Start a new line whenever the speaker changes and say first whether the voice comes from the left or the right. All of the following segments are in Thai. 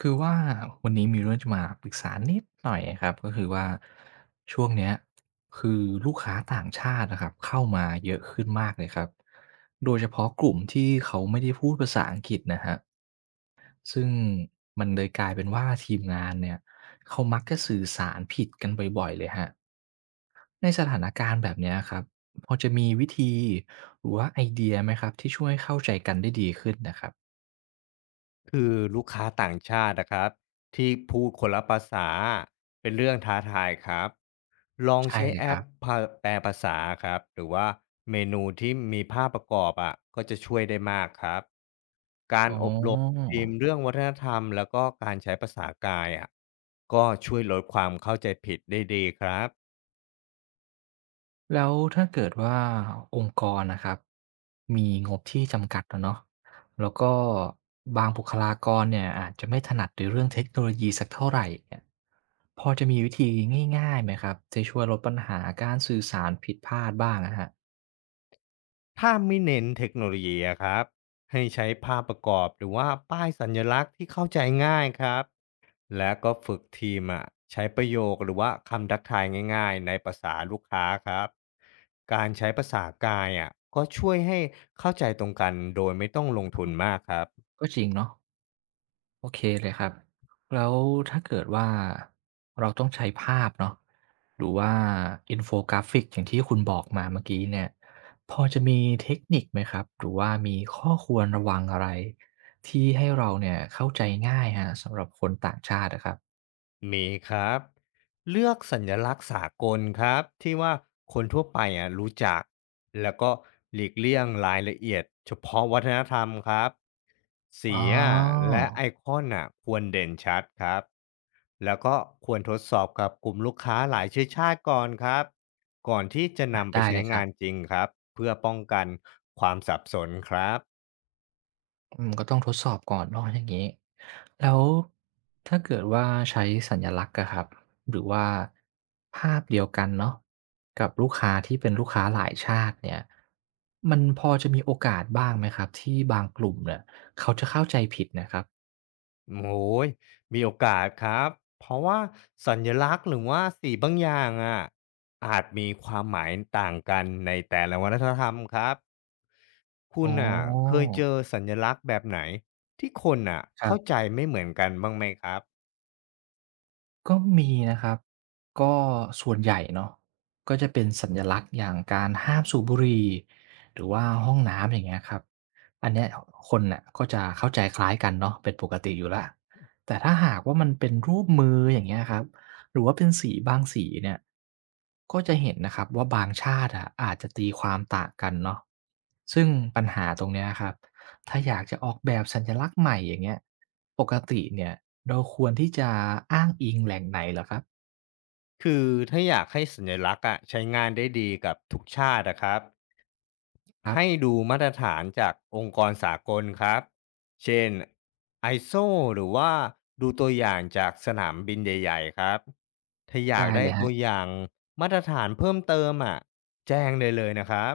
right: คือว่าวันนี้มีเรื่องจะมาปรึกษานิดหน่อยครับก็คือว่าช่วงเนี้ยคือลูกค้าต่างชาตินะครับเข้ามาเยอะขึ้นมากเลยครับโดยเฉพาะกลุ่มที่เขาไม่ได้พูดภาษาอังกฤษนะฮะซึ่งมันเลยกลายเป็นว่าทีมงานเนี่ยเขามักจะสื่อสารผิดกันบ่อยๆเลยฮะในสถานการณ์แบบเนี้ยครับพอจะมีวิธีหรือว่าไอเดียไหมครับที่ช่วยเข้าใจกันได้ดีขึ้นนะครับ
left: คือลูกค้าต่างชาตินะครับที่พูดคนละภาษาเป็นเรื่องท้าทายครับลอง
right: ใช่
left: ใช้
right: เลย
left: แอ
right: ครั
left: ป
right: บ
left: พาแปลภาษาครับหรือว่าเมนูที่มีภาพประกอบอ่ะก็จะช่วยได้มากครับการ
right: อ๋อ
left: อบรมทีมเรื่องวัฒนธรรมแล้วก็การใช้ภาษากายอ่ะก็ช่วยลดความเข้าใจผิดได้ดีครับ
right: แล้วถ้าเกิดว่าองค์กรนะครับมีงบที่จำกัดอะเนาะแล้วก็บางบุคลากรเนี่ยอาจจะไม่ถนัดในเรื่องเทคโนโลยีสักเท่าไหรเนี่ยพอจะมีวิธีง่ายๆไหมครับจะช่วยลดปัญหาการสื่อสารผิดพลาดบ้างนะครับ
left: ถ้าไม่เน้นเทคโนโลยีอะครับให้ใช้ภาพประกอบหรือว่าป้ายสัญลักษณ์ที่เข้าใจง่ายครับและก็ฝึกทีมอะใช้ประโยคหรือว่าคำทักทายง่ายๆในภาษาลูกค้าครับการใช้ภาษากายอะก็ช่วยให้เข้าใจตรงกันโดยไม่ต้องลงทุนมากครับ
right: ก็จริงเนาะ โอเคเลยครับแล้วถ้าเกิดว่าเราต้องใช้ภาพเนาะหรือว่าอินโฟกราฟิกอย่างที่คุณบอกมาเมื่อกี้เนี่ยพอจะมีเทคนิคไหมครับหรือว่ามีข้อควรระวังอะไรที่ให้เราเนี่ยเข้าใจง่ายฮะสำหรับคนต่างชาตินะครับ
left: มีครับเลือกสัญลักษณ์สากลครับที่ว่าคนทั่วไปอ่ะรู้จักแล้วก็หลีกเลี่ยงรายละเอียดเฉพาะวัฒนธรรมครับ
right: อ๋
left: สี
right: อ
left: อ่ะและไอคอนอ่ะควรเด่นชัดครับแล้วก็ควรทดสอบกับกลุ่มลูกค้าหลายเชื้อชาติก่อนครับก่อนที่จะ
right: อะ
left: นำไป
right: ได้เล
left: ใช้
right: ยครั
left: งาน
right: บ
left: จริงครับเพื่อป้องกันความสับสนครับ
right: อืมก็ต้องทดสอบก่อนเนาะอย่างงี้แล้วถ้าเกิดว่าใช้สัญลักษณ์อะครับหรือว่าภาพเดียวกันเนาะกับลูกค้าที่เป็นลูกค้าหลายชาติเนี่ยมันพอจะมีโอกาสบ้างไหมครับที่บางกลุ่มเนี่ยเขาจะเข้าใจผิดนะครับ
left: โอ้ยมีโอกาสครับเพราะว่าสัญลักษณ์หรือว่าสีบางอย่างอะอาจมีความหมายต่างกันในแต่ละวัฒนธรรมครับคุ
right: อ๋อ
left: ณอ่ะเคยเจอสัญลักษณ์แบบไหนที่คนอ่ะ
right: ค
left: เข้าใจ
right: รับ
left: ไม่เหมือนกันบ้างไหมครับ
right: ก็มีนะครับก็ส่วนใหญ่เนาะก็จะเป็นสัญลักษณ์อย่างการห้ามสูบบุหรี่หรือว่าห้องน้ำอย่างเงี้ยครับอันเนี้ยคนน่ะก็จะเข้าใจคล้ายกันเนาะเป็นปกติอยู่และแต่ถ้าหากว่ามันเป็นรูปมืออย่างเงี้ยครับหรือว่าเป็นสีบางสีเนี่ยก็จะเห็นนะครับว่าบางชาติอะอาจจะตีความต่างกันเนาะซึ่งปัญหาตรงเนี้ยครับถ้าอยากจะออกแบบสัญลักษณ์ใหม่อย่างเงี้ย ปกติเนี่ยเราควรที่จะอ้างอิงแหล่งไหนเหรอครับ
left: คือถ้าอยากให้สัญลักษณ์อะใช้งานได้ดีกับทุกชาตินะครับ
right: ครั
left: ให้
right: บ
left: ดูมาตรฐานจากองค์กรสากลครับ เช่น ISO หรือว่าดูตัวอย่างจากสนามบินใหญ่ๆครับ ถ้าอยาก
right: ได้
left: ได้
right: เลยครั
left: ตั
right: บ
left: วอย่างมาตรฐานเพิ่มเติมอ่ะแจ้งได้เลยนะครับ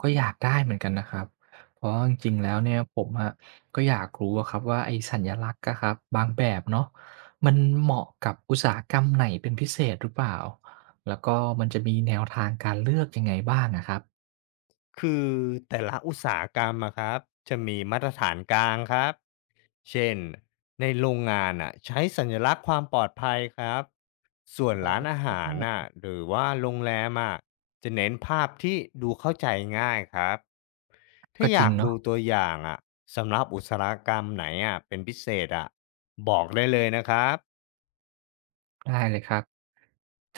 right: ก็อยากได้เหมือนกันนะครับเพราะจริงๆแล้วเนี่ยผมอะก็อยากรู้อะครับว่าไอ้สัญลักษณ์อะครับบางแบบเนาะมันเหมาะกับอุตสาหกรรมไหนเป็นพิเศษหรือเปล่าแล้วก็มันจะมีแนวทางการเลือกยังไงบ้างอะครับ
left: คือแต่ละอุตสาหกรรมอะครับจะมีมาตรฐานกลางครับเช่นในโรงงานอะใช้สัญลักษณ์ความปลอดภัยครับส่วน
right: อ๋
left: ร้านอา
right: อ
left: หารน่ะหรือว่าโรงแรมอะจะเน้นภาพที่ดูเข้าใจง่ายครับถ้า
right: ก็จ
left: อ
right: ริง
left: ยากดู
right: เนาะ
left: ตัวอย่างอะสำหรับอุตสาหกรรมไหนอะเป็นพิเศษอะบอกได้เลยนะครับ
right: ได้เลยครับ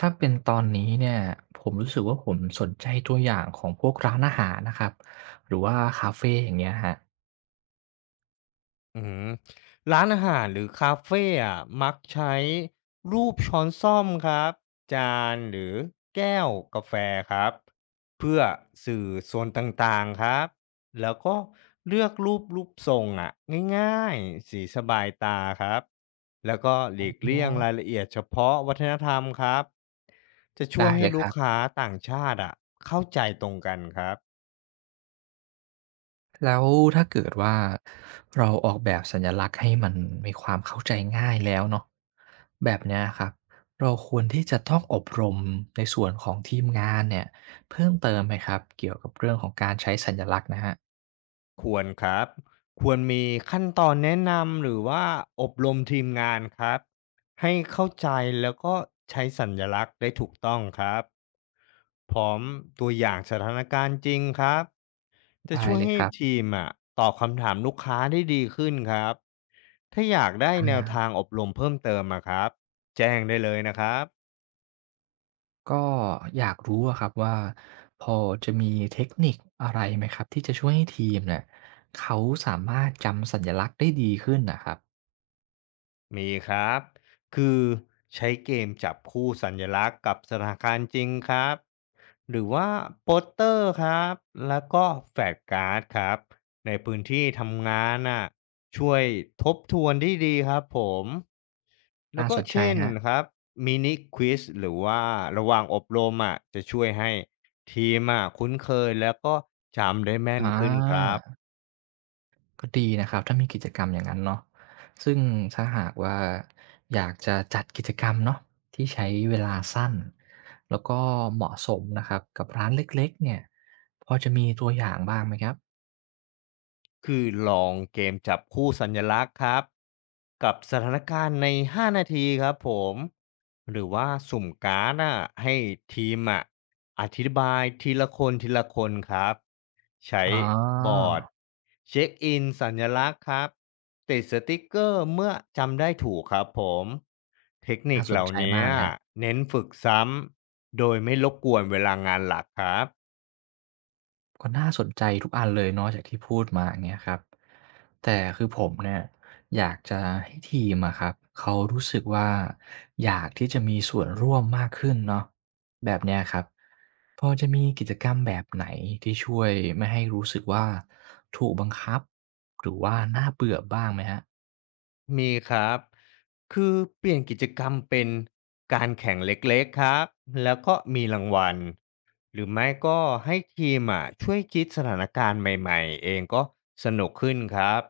right: ถ้าเป็นตอนนี้เนี่ยผมรู้สึกว่าผมสนใจตัวอย่างของพวกร้านอาหารนะครับหรือว่าคาเฟอย่างเงี้ยครับ
left: อืมร้านอาหารหรือคาเฟอะมักใช้รูปช้อนส้อมครับจานหรือแก้วกาแฟครับเพื่อสื่อส่วนต่างๆครับแล้วก็เลือกรูปทรงอ่ะง่ายๆสีสบายตาครับแล้วก็หลีก
right: อ๋
left: เลี่ยงราย
right: อ
left: ละเอียดเฉพาะวัฒนธรรมครับจะช่ว
right: ได้
left: ย
right: เล
left: ให้
right: ยค
left: ลูก
right: รับ
left: ค้าต่างชาติอ่ะเข้าใจตรงกันครับ
right: แล้วถ้าเกิดว่าเราออกแบบสัญลักษณ์ให้มันมีความเข้าใจง่ายแล้วเนาะแบบเนี้ยครับเราควรที่จะต้องอบรมในส่วนของทีมงานเนี่ยเพิ่มเติมไหมครับเกี่ยวกับเรื่องของการใช้สัญลักษณ์นะครับ
left: ควรครับ ควรมีขั้นตอนแนะนำหรือว่าอบรมทีมงานครับ ให้เข้าใจแล้วก็ใช้สัญลักษณ์ได้ถูกต้องครับ พร้อมตัวอย่างสถานการณ์จริงครับ จะ
right: ได้
left: ช่วย
right: เลยค
left: ให้
right: รับ
left: ทีมอะตอบคำถามลูกค้าได้ดีขึ้นครับ ถ้าอยากได้
right: อ่
left: แนว
right: า
left: ทางอบรมเพิ่มเติมอะครับแจ้งได้เลยนะครับ
right: ก็อยากรู้อะครับว่าพอจะมีเทคนิคอะไรไหมครับที่จะช่วยให้ทีมเนี่ยเขาสามารถจำสัญลักษณ์ได้ดีขึ้นน่ะครับ
left: มีครับคือใช้เกมจับคู่สัญลักษณ์กับสถานการณ์จริงครับหรือว่าโปสเตอร์ครับแล้วก็แฟกการ์ดครับในพื้นที่ทำงานน่ะช่วยทบทวนได้ดีครับผมแล้
right: น่า
left: วก็
right: สนใจ
left: เช่น
right: ครั
left: ค
right: บ
left: รับมินิควิสหรือว่าระหว่างอบรมอ่ะจะช่วยให้ทีมอ่ะคุ้นเคยแล้วก็จำได้แม่
right: อ
left: นขึ้นครับ
right: า ก็ดีนะครับถ้ามีกิจกรรมอย่างนั้นเนาะซึ่งถ้าหากว่าอยากจะจัดกิจกรรมเนาะที่ใช้เวลาสั้นแล้วก็เหมาะสมนะครับกับร้านเล็กๆเนี่ยพอจะมีตัวอย่างบ้างไหมครับ
left: คือลองเกมจับคู่สัญลักษณ์ครับกับสถานการณ์ใน5นาทีครับผมหรือว่าสุ่มการ์ดอะให้ทีมอะอธิบายทีละคนครับใช้
right: อ๋
left: บ
right: อ
left: อร์ดเช็คอินสัญลักษณ์ครับติดสติกเกอร์เมื่อจำได้ถูกครับผมเทคนิ
right: น่า
left: ค
right: ส
left: เห
right: น
left: ล่า
right: ใจ
left: นี้
right: มากเลยครับ
left: เน้นฝึกซ้ำโดยไม่รบกวนเวลางานหลักครับ
right: ก็น่าสนใจทุกอันเลยเนาะจากที่พูดมาอย่างเงี้ยครับแต่คือผมเนี่ยอยากจะให้ทีมอะครับเขารู้สึกว่าอยากที่จะมีส่วนร่วมมากขึ้นเนาะแบบเนี้ยครับ พอจะมีกิจกรรมแบบไหนที่ช่วยไม่ให้รู้สึกว่าถูกบังคับหรือว่าน่าเบื่อบ้างไหมฮะ
left: มีครับคือเปลี่ยนกิจกรรมเป็นการแข่งเล็กๆครับแล้วก็มีรางวัลหรือไม่ก็ให้ทีมอ่ะช่วยคิดสถานการณ์ใหม่ๆเองก็สนุกขึ้นครับ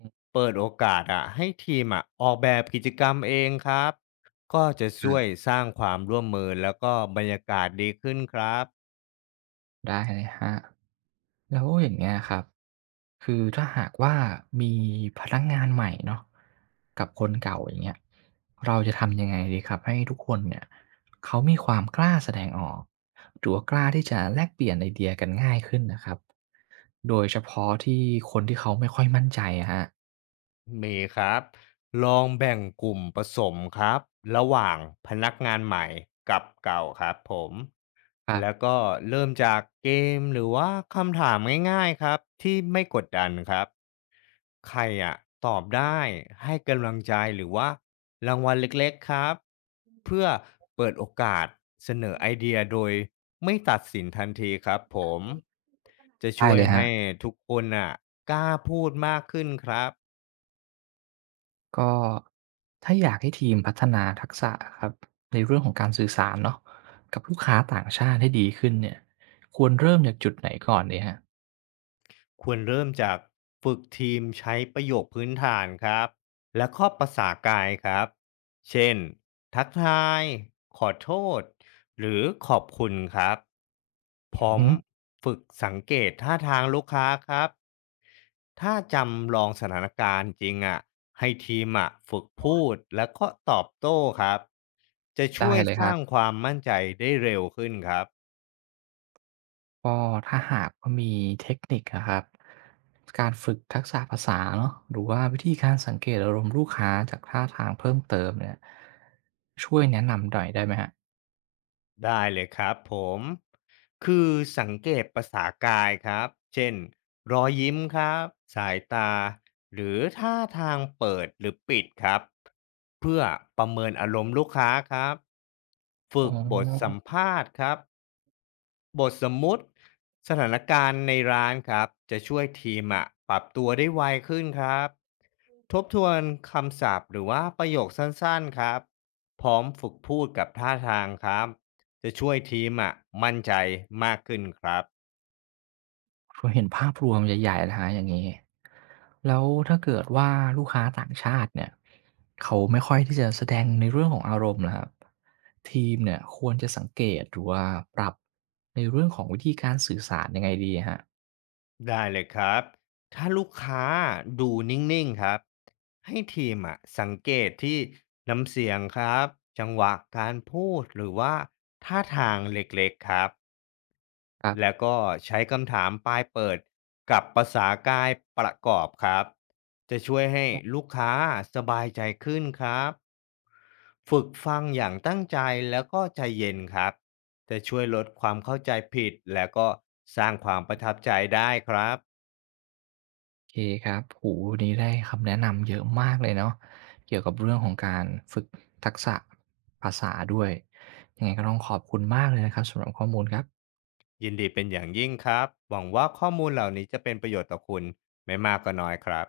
right: อืม
left: เปิดโอกาสอ่ะให้ทีมอ่ะออกแบบกิจกรรมเองครับก็จะ
right: ครั
left: ช่วย
right: บ
left: สร้างความร่วมมือแล้วก็บรรยากาศดีขึ้นครับ
right: ได้เลยครับแล้วอย่างเงี้ยครับคือถ้าหากว่ามีพนักงานใหม่เนาะกับคนเก่าอย่างเงี้ยเราจะทำยังไงดีครับให้ทุกคนเนี่ยเขามีความกล้าแสดงออกหรือว่ากล้าที่จะแลกเปลี่ยนไอเดียกันง่ายขึ้นนะครับโดยเฉพาะที่คนที่เขาไม่ค่อยมั่นใจอะครับ
left: มีครับลองแบ่งกลุ่มผสมครับระหว่างพนักงานใหม่กับเก่าครับผม
right: ครั
left: แล้ว
right: บ
left: ก็เริ่มจากเกมหรือว่าคำถามง่ายๆครับที่ไม่กดดันครับใครอะตอบได้ให้กำลังใจหรือว่ารางวัลเล็กๆครับเพื่อเปิดโอกาสเสนอไอเดียโดยไม่ตัดสินทันทีครับผมจะ
right: ได้
left: ช่วย
right: เลยครั
left: ให้
right: บ
left: ทุกคนอะกล้าพูดมากขึ้นครับ
right: ก็ถ้าอยากให้ทีมพัฒนาทักษะครับในเรื่องของการสื่อสารเนาะกับลูกค้าต่างชาติให้ดีขึ้นเนี่ยควรเริ่มจากจุดไหนก่อนดีฮะ
left: ควรเริ่มจากฝึกทีมใช้ประโยคพื้นฐานครับและข้อภาษากายครับเช่นทักทายขอโทษหรือขอบคุณครับ
right: อื
left: พ
right: อ
left: ร้อม
right: ฮึ
left: ฝึกสังเกตท่าทางลูกค้าครับถ้าจำลองสถานการณ์จริงอ่ะให้ทีมอ่ะฝึกพูดและก็ตอบโต้ครับจะช่
right: ได้
left: วย
right: เลย
left: ส
right: ครั
left: ร้างค
right: บ
left: วามมั่นใจได้เร็วขึ้นครับ
right: ก็ถ้าหากว่ามีเทคนิคอะครับการฝึกทักษะภาษาเนาะหรือว่าวิธีการสังเกตอารมณ์ลูกค้าจากท่าทางเพิ่มเติมเนี่ยช่วยแนะนำหน่อยได้ไหมฮะ
left: ได้เลยครับผมคือสังเกตภาษากายครับเช่นรอยยิ้มครับสายตาหรือท่าทางเปิดหรือปิดครับเพื่อประเมินอารมณ์ลูกค้าครับ
right: อ๋
left: ฝึ
right: อ
left: กบทสัมภาษณ์ครับ บทสมมุติสถานการณ์ในร้านครับจะช่วยทีมอะปรับตัวได้ไวขึ้นครับทบทวนคำศัพท์หรือว่าประโยคสั้นๆครับพร้อมฝึกพูดกับท่าทางครับจะช่วยทีมอะมั่นใจมากขึ้นครับ
right: พอเห็นภาพรวมใหญ่ๆแะฮะครับอย่างงี้แล้วถ้าเกิดว่าลูกค้าต่างชาติเนี่ยเขาไม่ค่อยที่จะแสดงในเรื่องของอารมณ์ล่ะครับทีมเนี่ยควรจะสังเกตหรือว่าปรับในเรื่องของวิธีการสื่อสารยังไงดีอะครับ
left: ได้เลยครับถ้าลูกค้าดูนิ่งๆครับให้ทีมอะสังเกตที่น้ำเสียงครับจังหวะการพูดหรือว่าท่าทางเล็กๆครับ
right: ครั
left: แล้ว
right: บ
left: ก็ใช้คำถามปลายเปิดกับภาษากายประกอบครับจะช่วยให้ลูกค้าสบายใจขึ้นครับฝึกฟังอย่างตั้งใจแล้วก็ใจเย็นครับจะช่วยลดความเข้าใจผิดแล้วก็สร้างความประทับใจได้ครับ
right: โอเคครับโอ้โฮวันนี้ได้คำแนะนำเยอะมากเลยเนาะเกี่ยวกับเรื่องของการฝึกทักษะภาษาด้วยยังไงก็ต้องขอบคุณมากเลยนะครับสำหรับข้อมูลครับ
left: ยินดีเป็นอย่างยิ่งครับหวังว่าข้อมูลเหล่านี้จะเป็นประโยชน์ต่อคุณไม่มากก็น้อยครับ